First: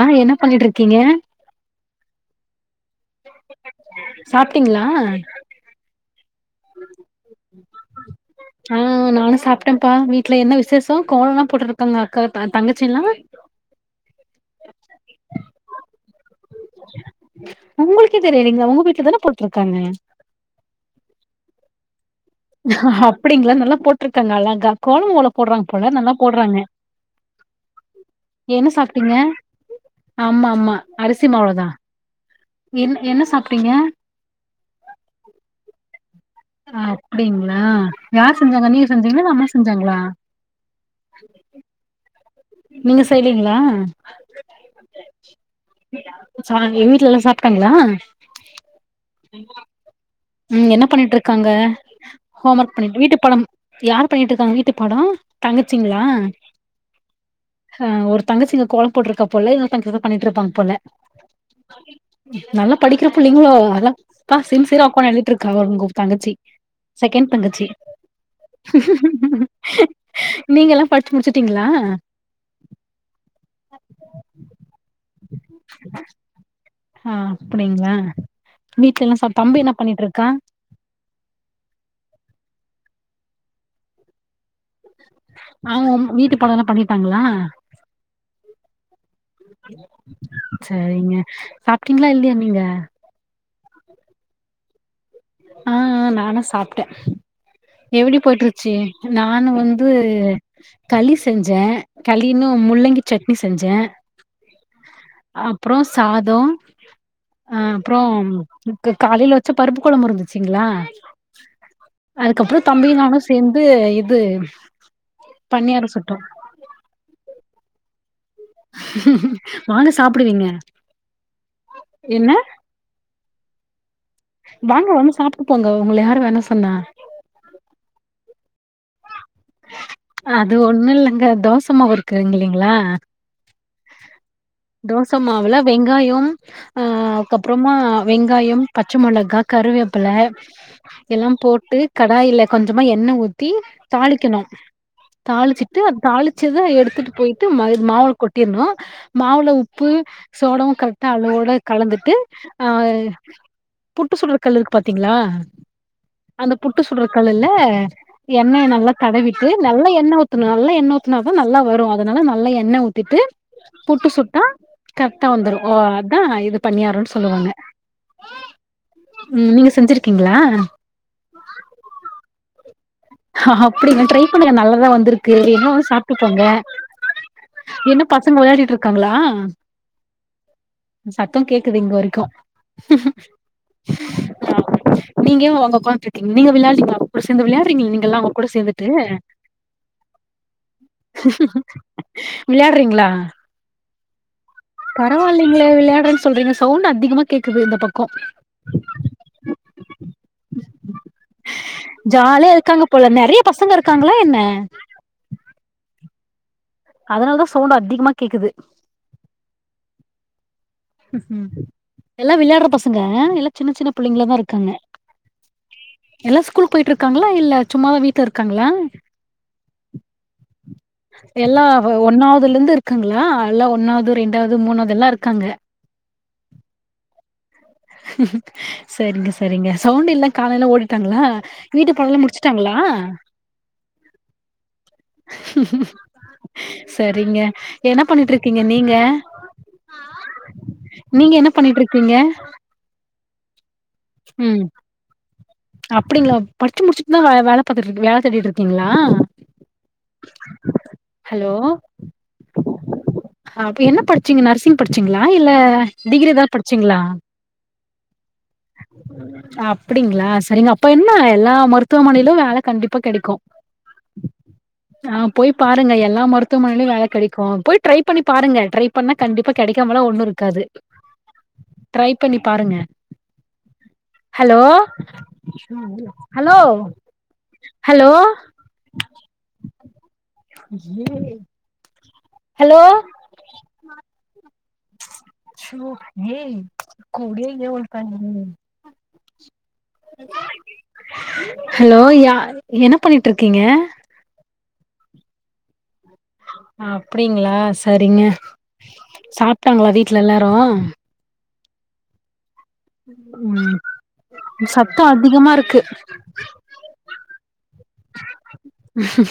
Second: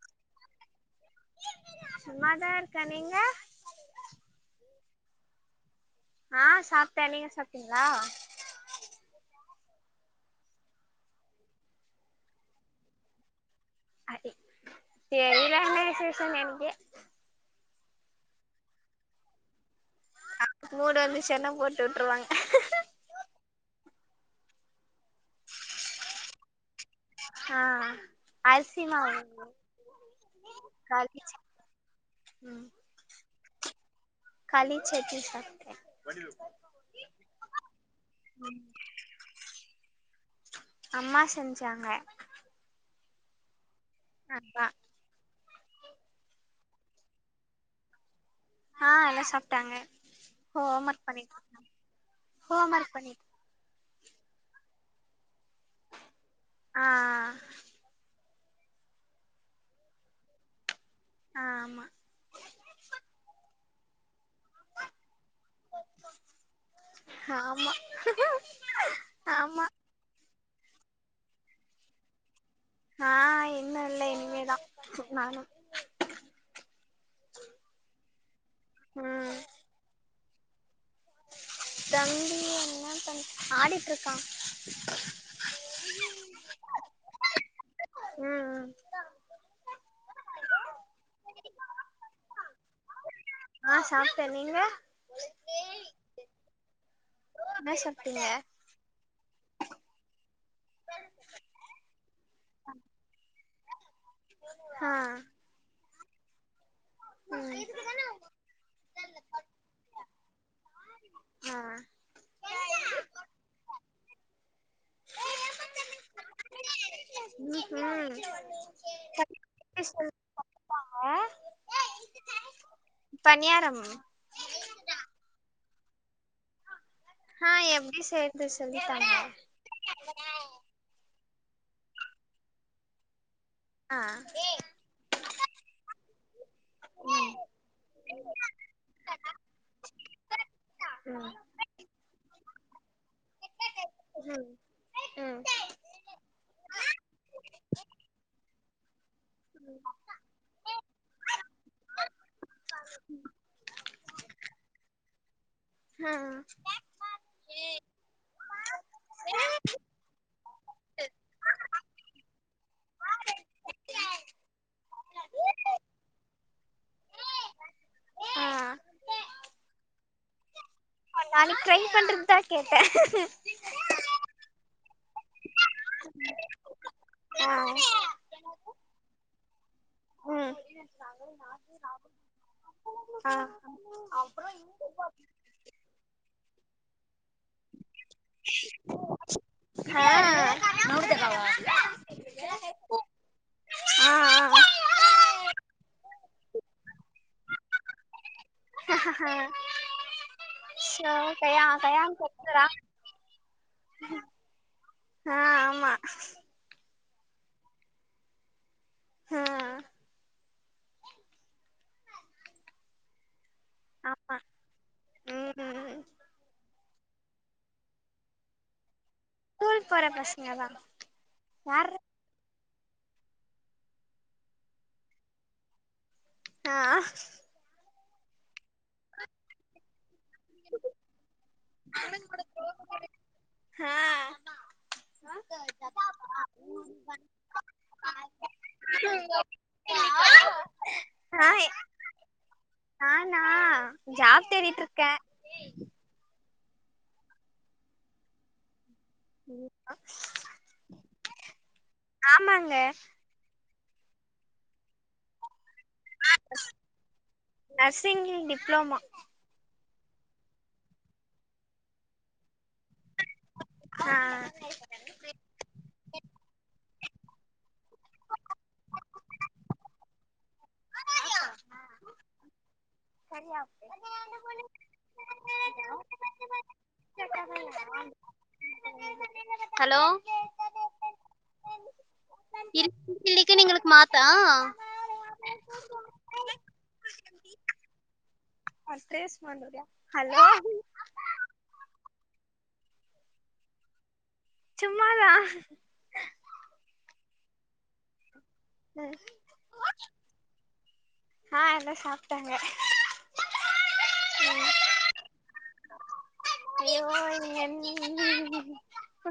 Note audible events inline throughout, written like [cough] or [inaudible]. ஆஹ் என்ன பண்ணிட்டு இருக்கீங்க [unintelligible] சாப்ட்டீங்களா ஆஹ் சாப்பிட்டே நீங்க சாப்பிட்டீங்களா டப்பா வீட்டு்ல என்ன விசேஷம் கோலல்லா போட்டுக்கிட்டு இருக்காங்க அக்கா தங் தங்கச்சில்லா தெரில [unintelligible] உங்களுக்கே தெரியலீங்களா உங்க வீட்டுல தான போட்டிருக்காங்க மூடு வந்துச்சுன்னா போட்டு விட்டுருவாங்க அப்டிங்களா [unintelligible] கோலம் ல போடுறாங்க போல நல்லா போடுறாங்க ஆ என்ன அரிசி சாப்ட்டீங்க மாவு ஆமா ஆமா களி அரிசி மாவுலதா ம் என்ன என்ன சாப்பி டீங்க களி சட்னி சாப்ட்ட அப்டிங்களா யார் செஞ்சாங்க நீங்க செஞ்சீங்களா இல்ல அம்மா செஞ்சாங்களா அம்மா செஞ்சாங்க நீங்க செய்லீங்களா [unintelligible] சோ அங்க வீட்டுல எல்லா சாப்டாங்களா ஆஹ் எல்லா சாப்பிட்டாங்க உம் என்ன பண்ணிட்டு இருக்காங்க ஹோம் ஒர்க் பண்ணிட்டு வீட்டு பாடம் யார் பண்ணிட்டு இருக்காங்க வீட்டு பாடோ தங்கச்சிங்களா ஆ அ ஒருத் தங்கச்சிங்க கோலம் போட்டுருக்கா போல இல்ல தங்கான் பண்ணிட்டு இருப்பாங்க போல ஆ ஆமா நல்லா படிக்கிற பிள்ளைங்களோ அதா பஸ் உக்காந்து எழுதிட்டு இருக்கா உங்க தங்கச்சி செகண்ட் தங்கச்சி ஆமா ஆமா நீங்க எல்லா படிச்சு முடிச்சுட்டீங்களா ஆஹ் இன்னு இல்ல இனிமேதா நானு அஹ் அப்டிங்களா ம் வீட்ல எல்லாம் சா ம் தம்பி என்ன பண்ணிட்டு இருக்க ஆடிட்டு இருக்கா ஆ வீட்டு படம் எல்லா பண்ணிடாங்களா ம் ம் சரிங்க சாப்பிட்டீங்களா இல்லையா நீங்க ஆஹ் சாப்டேன் நீங்க ஆஹ்ஹ் நானு சாப் ட்ட என்ன எப்புடி சாப்ட்டீங்க போயட்டுருச்சு நா நானு வந்து களி செஞ்சேன் களின்னு முள்ளங்கி சட்னி செஞ்சேன் ஆ அப்றோ சாதோ ம் அஹ் அப்புறோம் காலையில வச்ச பருப்பு குழம்பு இருந்துச்சுங்களா அதுக்கப்றோ தம்பி நானு சேர்ந்து இது பன்னியாறொ சுட்டோ உம் வாங்க சாப்பிடுவீங்க என்ன பன்யாரம் வாங்க வந்து சாப்பிட்டு போங்க உங்க ய ஆஹ் எப்டி சேய் டே வட அது ஒண்ணுல்லங்க தோசமாவுறுக்குல்லிங்ளா ஆ தோசமாவுல வெங்காயம் அ ம் அதுக்கப்றோமா வெங்காயம் பச்ச மிளகா கருவேப்பில எல்லா போட்டு ம் கடாயில கொஞ்சமா என்ன ஊத் தி தாளிக்கணு தாளிச்சிட்டு அத தாளிச்சத எடுத்துட்டு போயிட்டு மை மாவ் கொட் என்னா மாவுள உப்பு சோடவு கரெக்டா அளவோட கலந்துட்டு ஆ புட்டுசுட்ற கல்லு இருக்கு பாத்தீங்ளா ம் அந்த புட்டு ம் சுட்றகல்லுல எண்ணைய நல்லா தடவிட்டு நல்ல எண்ண ஊத்தனு நல்லா எண்ன ஊத்துனாதா நல்லா வரு அதனால நல்லா எண்ண ஊத் துட்டு புட்டு ம் சுட்டா கரக்டா வந்துரு ஓ அதா இது பணியாரனு சொல்வாங்க ஆ உம் நீங்க செஞ் ருக்கீங்களா நாளைக் ட்ரை பண்ட் ந்த ஹஹ அப்டிங்க ட்ரை பண்ண நல்லாதா வந்திருக்கு வேனா வந்து சாப்ட்டுபோங்க ஆ என்ன பசங்க விளையாடிட் இருக்காங்ளா ம் சத்தொ கேக்குது இங்க வரைக்கு [inaudible] ஆ நீங்க ஒங் ஒக்காட்ருக்கீங் நீங்க விளயாட்றிங்களா அப்ப கூட சேந்து விளயாட்றிங் கல்லா அவங் கூட சேந்துட்டு ஆ விளையாட்றீங்ளா ஆ ஆ பரவாயில்லிங்களே விளையாடுறன் சொ சொல்றீங்க சவுண்ட் அதிகமா கேக்குது இந்த பக்கோ சோ கயா கயாங் கத்துக்றா உள்ள நெறைய பசங்க இருக்காங்களா என்ன ஆ [inaudible] அதனாலதா சவுண்ட் அதிகமா கேக்குது ஆ எல்லா விளையாட்ற பசங்க எல்லா சின்ன சின்ன ஆமா புள்ளைங்களாதா இருக்காங்க ம் எல்லா ஸ்கூல் போயிட்டுருக் க்காங்களா இல்ல சும்மாதா வீட்ல இருக்காங்ளா ஸ்கூல் போற பசங்கதா எல்லா ஒ ஒன்னாவதுலந்து இர்க்காங்ளா எல்லா ஒன்னாவது ரெண்டாவது மூணாவது எல்லா இர்க்காங்க ஆ சரிங்க சரிங்க சவுண்ட் இல்ல காலயிலா ஓடிட்டாங்ளா வீட்டு பாடலா முடிச்சிட்டாங்ளா சரிங்க என்னா பண்ணிட்ருக்கீங்க நீங்க நீங்க ஆ என்ன பண்ணிட்ருக்கீங்க நானா ஜாப் தேடிட்ருக்க அப்டிங்களா படிச்சு முடிச்சிட்தா வே வேல பாத்துட் இருக்கு வேல தேடிட் இருக்கீங்ளா ஹலோ ஆமாங்க அப்டி என்ன படிச்சீங்க நர்சிங் படிச்சீங்களா இல்ல டிகிரி எதா படிச்சீங்களா டிப்ளமோ அப்டிங்களா சரிங்க அப்ப என்ன எல்லா மருத்துவமனையிலு வேல கண்டிப்பா கெடைக்கு ஆ ஆ போய் பாருங்க எல் எல்லா மருத்துவமனையிலு வேல கெடைக்கு போய் ட்ரை பண்ணி பாருங்க ட்ரை பண்ணா கண்டிப்பா கெடைக்காமல ஒண்ணு இருக்காது ட்ரை பண்ணி பாருங்க ஹலோ ஹலோ ஹலோ ஹலோ ஏய் [unintelligible] [unintelligible] ஸ்டேஸ் ஹலோ ஹலோ யா என்ன பண்ணிட்டு இருக்கீங்க சும்மாதா ங்களா சரிங்க சாப்ட்டாங்களா வீட்ல எல்லாரு ஆ எல்லா சாப்ட்டாங்க உம் ம் சத்தோ அதிகமா இருக்கு என் ம்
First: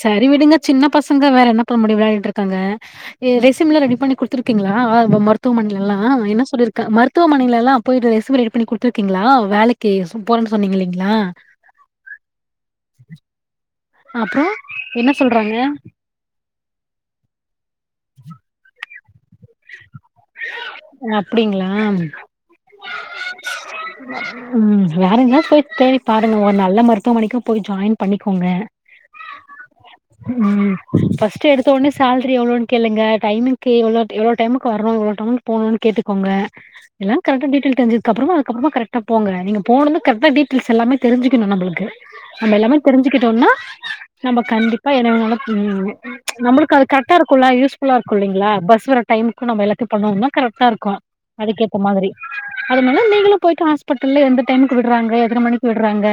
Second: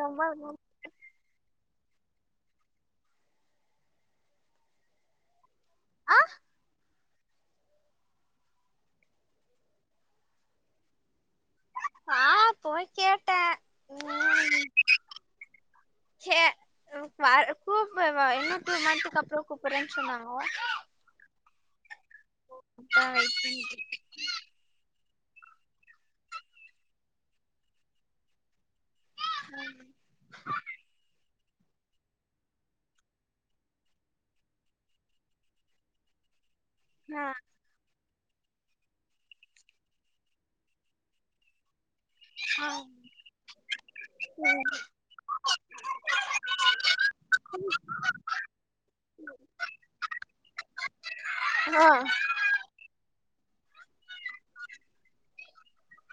சரி விடுங்க சின்ன பசங்க வேற என்ன இப்ப முடி விளாடிட் இருக்காங்க எ ரெஸ்யுமில்ல ரெடி பண்ணி குடுத்துருக்கீங்களா அ மறுத் துமனையில்லா ஆ என்ன சொல்லிருக்கன் மருத்து துவமனையிலெல்லா போயிட்டு ரெஸ்யும் ரெடி பண்ணி குடுத்துருக்கீங்களா வேலைக்கு போறேன்னு சொன்னீங் இல்லீங்களா ஆ போய் கேட்டே அப்றோ ம் என்ன சொல்றாங்க [unintelligible] ப்பூபேவா எனக்கு மடிக் அப்றோ கூப்பறே சொன்னங்க ஓகே ஆம் ம் பாய் வேற எங்காச் போய் தேடி பாருங்க ஒரு நல்ல மருத்துவமனைக்கு போய் ஜாயின் பண்ணிக்கோங்க உம் [unintelligible] ஃபஸ்டு எடுத்த ஒன்னே சாலரி எவ்ளோனு கேளுங்க, டைமுக்கு எவ்ளோ, எவ்ளோ டைமுக்கு வரனு [inaudible] போனுனு கேட்டுக்கோங்க எல்லா கரெக்ட் டீடெய்ல் தெரிஞ்ச கப்பறமா அதுக்கப்பறமா கரெக்டா போங்க நீங்க போனும்னு கரெக்டா டீடெய்ல் எல்லாமே தெரிஞ்சிக்கணும் நம்பளுக்கு நம்ப எல்லாமே தெரிஞ்சுக்கிட்டோனா நம்ப வெயிட் கண்டிப்பா என்னைனால ச்சு நமளுக்கு அது கரெக்டா இருக்குல்ல யூஸ்புல்லா இருக்குல்லிங்ளா பஸ் வரடைமுக்கு நம்ம எல்லா நான்னா கரெக்டா இருக்கு அதுக்கேத்த ஆ ஆ ம் மாதிரி அதுனால நீ ல போயிட்டு ஹாஸ்பிட்டல்ல எந்த டைமுக்கு விடுறாங்க எத்தன மணிக்கு விடுறாங்க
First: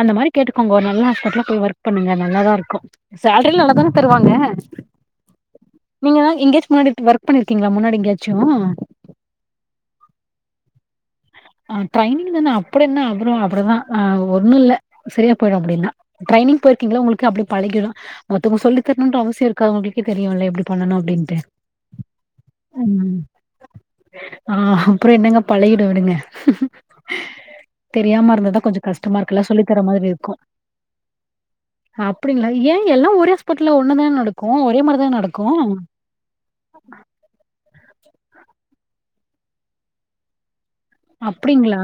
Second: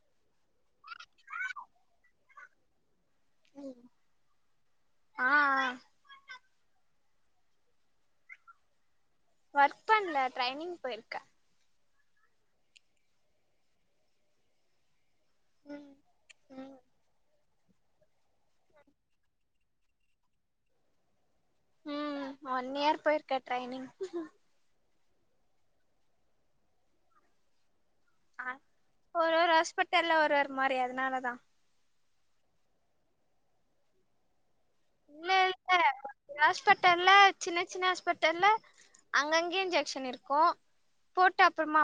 அந்த மாரி கேட்டுக்கோங்கோ ஒரு நல்ல ஹாஸ்பிட்டல்லா போய் ஒர்க் பண்ணுங்க நல்லாதான் இருக்கும் சேலரி நல்லாதானே தருவாங்க ஆ ஆ ஆ நீங்கதா இங்க [inaudible] வொர்க் பண்ணி இருக்கீங்களா முன்னாடி எங்கயாச்சும் ஒர்க் பண்ல ட்ரைனிங் போயிருக்கே ஆ ட்ரைனிங் தான அப்டி என்ன அப்புறம் அப்புடிதான் ஹங் ஒன்னு இல்ல சரியா போயிடும் ம் அப்டின்னா ம் ட்ரைனிங்போயிருக்கீங்கள்ள உங்களுக்கு அப் பழகிடும் மத்தவங்க சொல்லித்தரணுன்ற அவசியம் இருக்கா அவங்கக்கே தெரியுல எப்டி பண்ணணு அப்டின்ட்டு ஒன் இயர் போயிருக்க ட்ரைனிங் ஆ அப்புறோ என்னங்க பழகிடு விடுங்க ஹ்ஹ்ம்.... ஹ.... தெரியாம இருந்தாதா கொஞ்சோ கஷ்டமா இருக்கு ஒரு எல்லா ஒரு சொல்லித் தர்ர மாரி ஹாஸ்பிட்டல்ல இருக்கு ஒரு ஒரு மாரி அதனாலதா அப்படிங்ளா ஏ எல்லா ஒரே ஹாஸ்பிட்டல்ல ஒன்னாதான நடக்கு ஒரே மாரிதான இல்ல நடக்கு இல்ல ஹாஸ்பிட்டல்ல சின்ன சின்ன ஹாஸ்பிட்டல்ல அங்கங்கே இன்ஜெக்ஷன் இருக்கு போட்டு அப்புறமா அப்டிங்களா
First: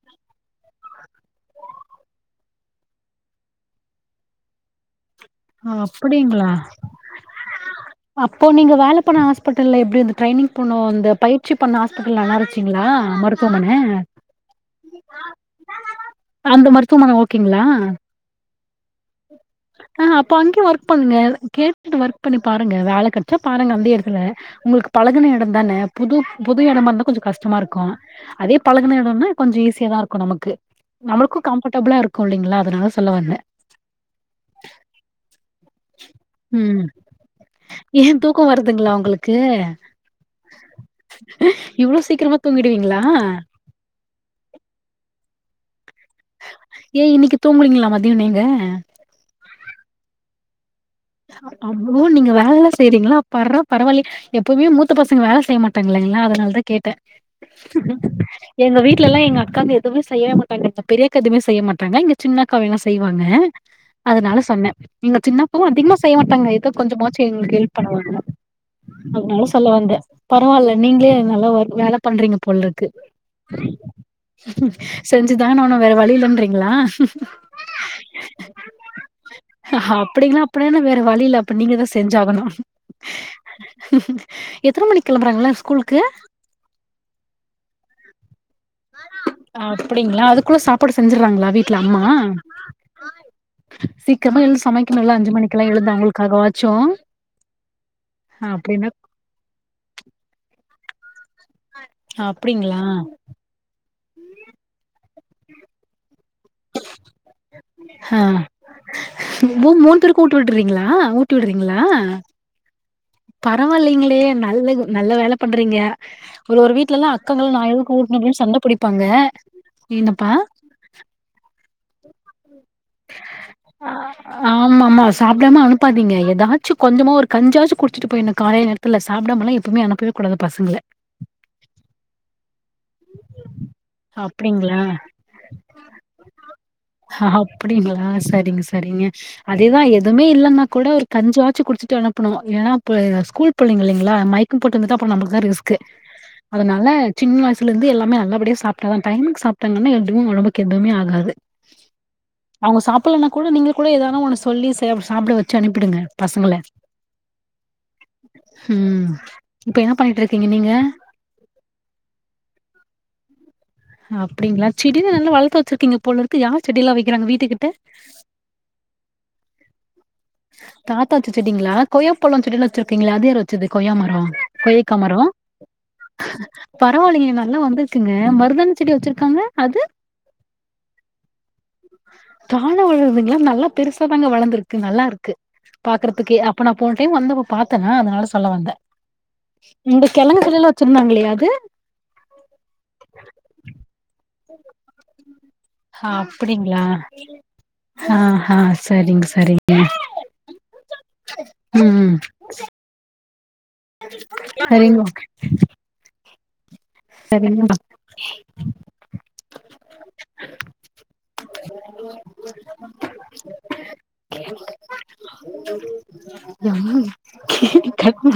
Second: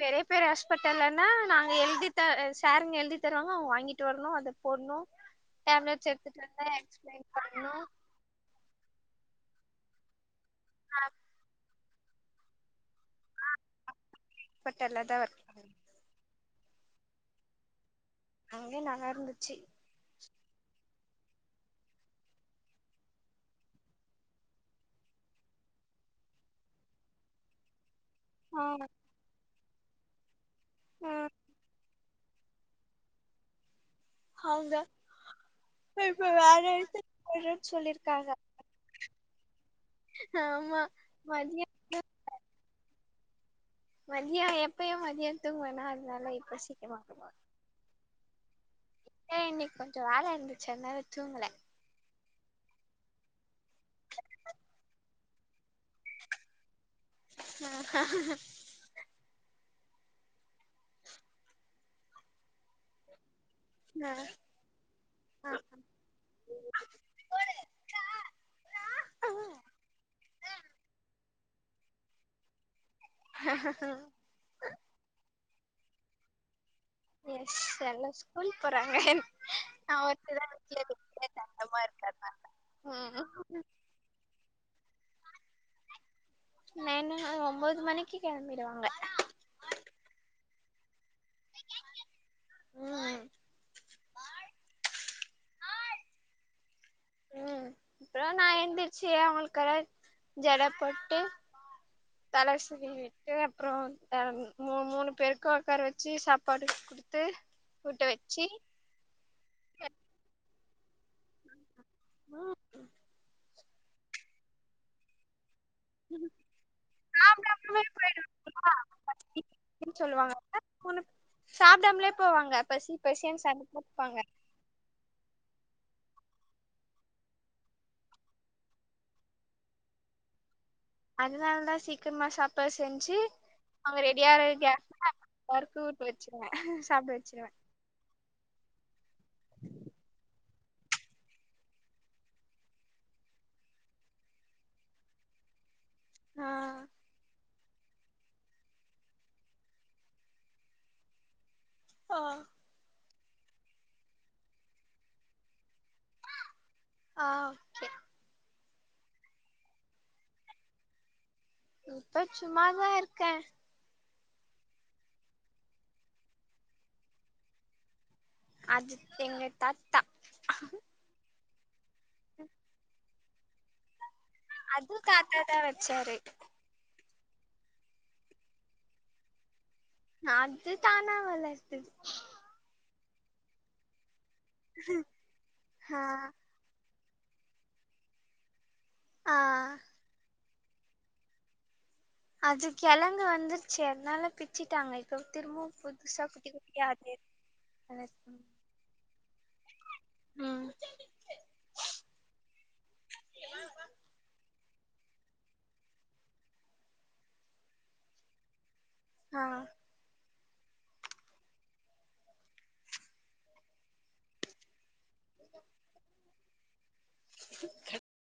பேரேப் வேற ஹாஸ்பிட்டல்லன்னா நாங்க எழுதி த சாருங்க எழுதி தருவாங்க அவ்ங்க வாங்கிட்டு வரணு அத போடுணு ஆஹ் அப்டிங்ளா பண்ணு அப்போ நீங்க வேல பண்ண ஹாஸ்பிட்டல்ல எப்டி இந்த ட்ரெய்னிங் பண்ணு அந்த பயிற்சி பண்ண ஹாஸ் ப்பிட்டல் நல்லாயிருஞ்சுங்ளா மருத்துவமன ஹாஸ்பிட்டல்ல தா ஒர்க் பண்ணே அந்த மருத்துவமன ஓகேங்ளா அங்கே நல்லாருந்துச்சு ஆஹ் அப்ப அங்கயே ஒர்க் பண்ணுங்க கேட்டுட்டு ஒர்க் பண்ணி பாருங்க வேல கிடச்சா பாருங்க அந்தே எடத்துல, உங்களுக்கு பழகுன எடந்தானே புது புது எடமா இருந்தா கொஞ்சோ கஷ்டமா இருக்கு அதே ஆ பழகுன எடம்னா கொஞ்சோ ஈஸி ஓகேதா இருக்கு நமக்கு. ம் நம்மளுக்கு கம்ஃபர்டபிளா இருக்கு இல்லைங்ளா அதனால சொல்ல வந்த அதுதா உம் எடத்துக்கு போறேன்னு ஏன் சொல்லிருக்காங்க தூக்கோ வருதுங்ளா உங்களுக்கு ஆமா மதிய இவ்ளோ சீக்கிரமா தூங்கிடுவீங்ளா மதியம் எப்பயும் மதியம் தூங்குவ நா ஏ இன்னிக்கு தூங்குலீங்களா மதியோ நீங்க ஏ இன்னைக்கு கொஞ்சோ வேல இருந்து அம்மு நீங்க வேலெல்லா செய்றீங்ளா பர்றப் பரவால்லியே எப்பவுமே மூத்த பசங்க வேல செய்ய மாட் ங்களா அதனாலதா கேட்டேன் எங்க வீட்லெல்லா எங்க அக்காங்க எதுவுமே செய்ய மாட்டாங்க இந்த பெரியக்கா எதுமே செய்ய மாட்டாங்க எங்க சின்னாக்கா வேனா செய்வாங்க அதனால சொன்ன நீங்க சின்னப்பு அதிகமா செய்ய மாட்டாங்க எதோ கொஞ்சமாச்சும் எங்களுக்கு ஹெல்ப் பண்ணுவாங்க அதனால சொல்ல வந்த பரவால்ல நீங்ளே நல்லா ஒர் வேலப் பண்றீங்க போல இருக்கு செஞ்ச் சிதான ஆவ்னும் வேற வழில்லன்றீங்ளா எஸ் எல்லா ஸ்கூல் போறாங்க நா ஒருத்திதா வீட்ல இல்லனா வேற இருக்கே வழியில்ல அப்ப தண்டமா நீங்கதான் இருக்கு அதனால செஞ்சாகணும் ம் எத்தன மணிக் கெளம்புறாங்க ளா ஸ்கூல்க்கு நைனு ஆஹ் ஒம்போது மணிக்கி கெளம்பி ஆஹ் அப்புடிங்களா அதுக்குள்ள சாப் செஞ்சிட்றாங்களா வீட்ல அம்மா ம் சீக் க்கரமா எழுந் சமெக்கணுல்ல அஞ்சு மணிக்கெல்லா எழுதா அவங்களுக்காக வாச்சும் அப்புறோ நா எந்திர்ச்சி அவங்களுக் யாராவ்து ஜட போட்டு அப்டிங்களா? தலசீவி விட்டு அப்றோம் ஆஹ்ம் மூண் மூணு பேருக்கா ஒக்கார வச்சி சாப் பாடு குடுத்து ஊட்ட ஆ வெச்சி றீங்களா ஊட்டி உடுறீங்களா ஆஹ் பரவால்லிங்களே நல்லது நல்ல வேலப் பண்றீங்க ஒரு ஒரு வீட்லெல்லா அக்காங்கள் நா சாப்டாமலே எதுக் [unintelligible] அப்டின் போயிடுவாங்களா சண்டப் புடிப்பாங்க பசின்னு என்னெப்பா சாப்டாம்லே போவாங்க பசி பசியன்ஸ் ஆம்மா ம்மா சாப்டாம அனுப் பாதிங்க ஏதாச்சுங் கொஞ்சமா ஒரு கஞ்சாச்சிக் குடிச்சிட்டு பொய்னு காலேய் நேத்துல சாப்டாமல்லா எப்போமே அனுப்பவே கூடாது பஸசங்கள அதனாலதான் சீக்கர்மா சாப் அப்டிங்களா கேப்ல எல்லாருக்கு ஊட்ட வச்சிருவே சாப்ட வச்சிருவே அப்டிங்களா செரிங்க சரிங்க அதேதான் எதுவுமே இல்லன்னா கூட ஒரு கஞ்சாச்சு குடிச்சிட்டு அனுப்பனும் ஏனப்ப ஸ்கூல் பிள்ளைங்க இல்லங்களா மைக்கம் போட்டு வீந்துட்டா அப்புறம் நமக்கு தான் ரிஸ்க் இருக்கு ஆ அதனால சின்ன வயசு ல இருந்து எல்லாமே நல்லபடியா சாப்ட்டா தான் டைமுக்கு சாப்ட்டாங்கன்னா எதுவும் ஒடம்புக்கு எதுவுமே ஆகாது ஆஹ் இப்பல்லன கூட நீங்க கூட எதனா ஒன்னு சொல்லி சே சாப்ட வச்சு அனுப்ப ப்பிடுங்க பசங்கள ஆ ஓகே ஹும் இப்ப என்ன பண்ணிட்டு இருக்கீங்க நீங்க இப்ப சும்மாதான் இருக்கன் அப்படிங்களா செடிிலான் நல்லா வளத்து வெச்சிருக்கீங்க போல இருக்கு யார் செடிலாம் வைக்கிறாங்க வீட்டுக்கிட்ட அது எங்க தாத்தா தாத்தா வச்ச செடிங்களா கொய்யா பழம் செடிலான் வெச்சிருக்கங்களே அது யாரு வச் ச்சது கொய்யா மரம் அது கொய்கா மரோ தாத்தா தா வச்சாரு பரவால்லயே நல்லா வந்துருக்குங்க மருதாணி செடி வச்சிருக்காங்க அது அத்து தானா வளர்து இல்லைங்க நல்லா பெருசா தாங்க வளர்ந்துருக்கு நல்லா இருக்கு ஆ பாக்கறதுக்கே அப்பனா போ ஒரு டைம் வந்தப்ப பாத்தனா அதனால சொல்ல வந்தே ஆ இந்த கெலங்கு செடில்லா வச்சிருந்தாங்களே அது அது கெலங்கு வந்து சேர் நல்லா பிச்சிட்டாங்க இப்போ ஆஹ் அப்டிங்களா ஆஹ் வளர்க்கணு ஆஹ் சரிங்க ச சரிங்க ம் ம் ம் அய்யய்யோ சரிங்கமா ஆஹ் யாரு கட் பண்ணு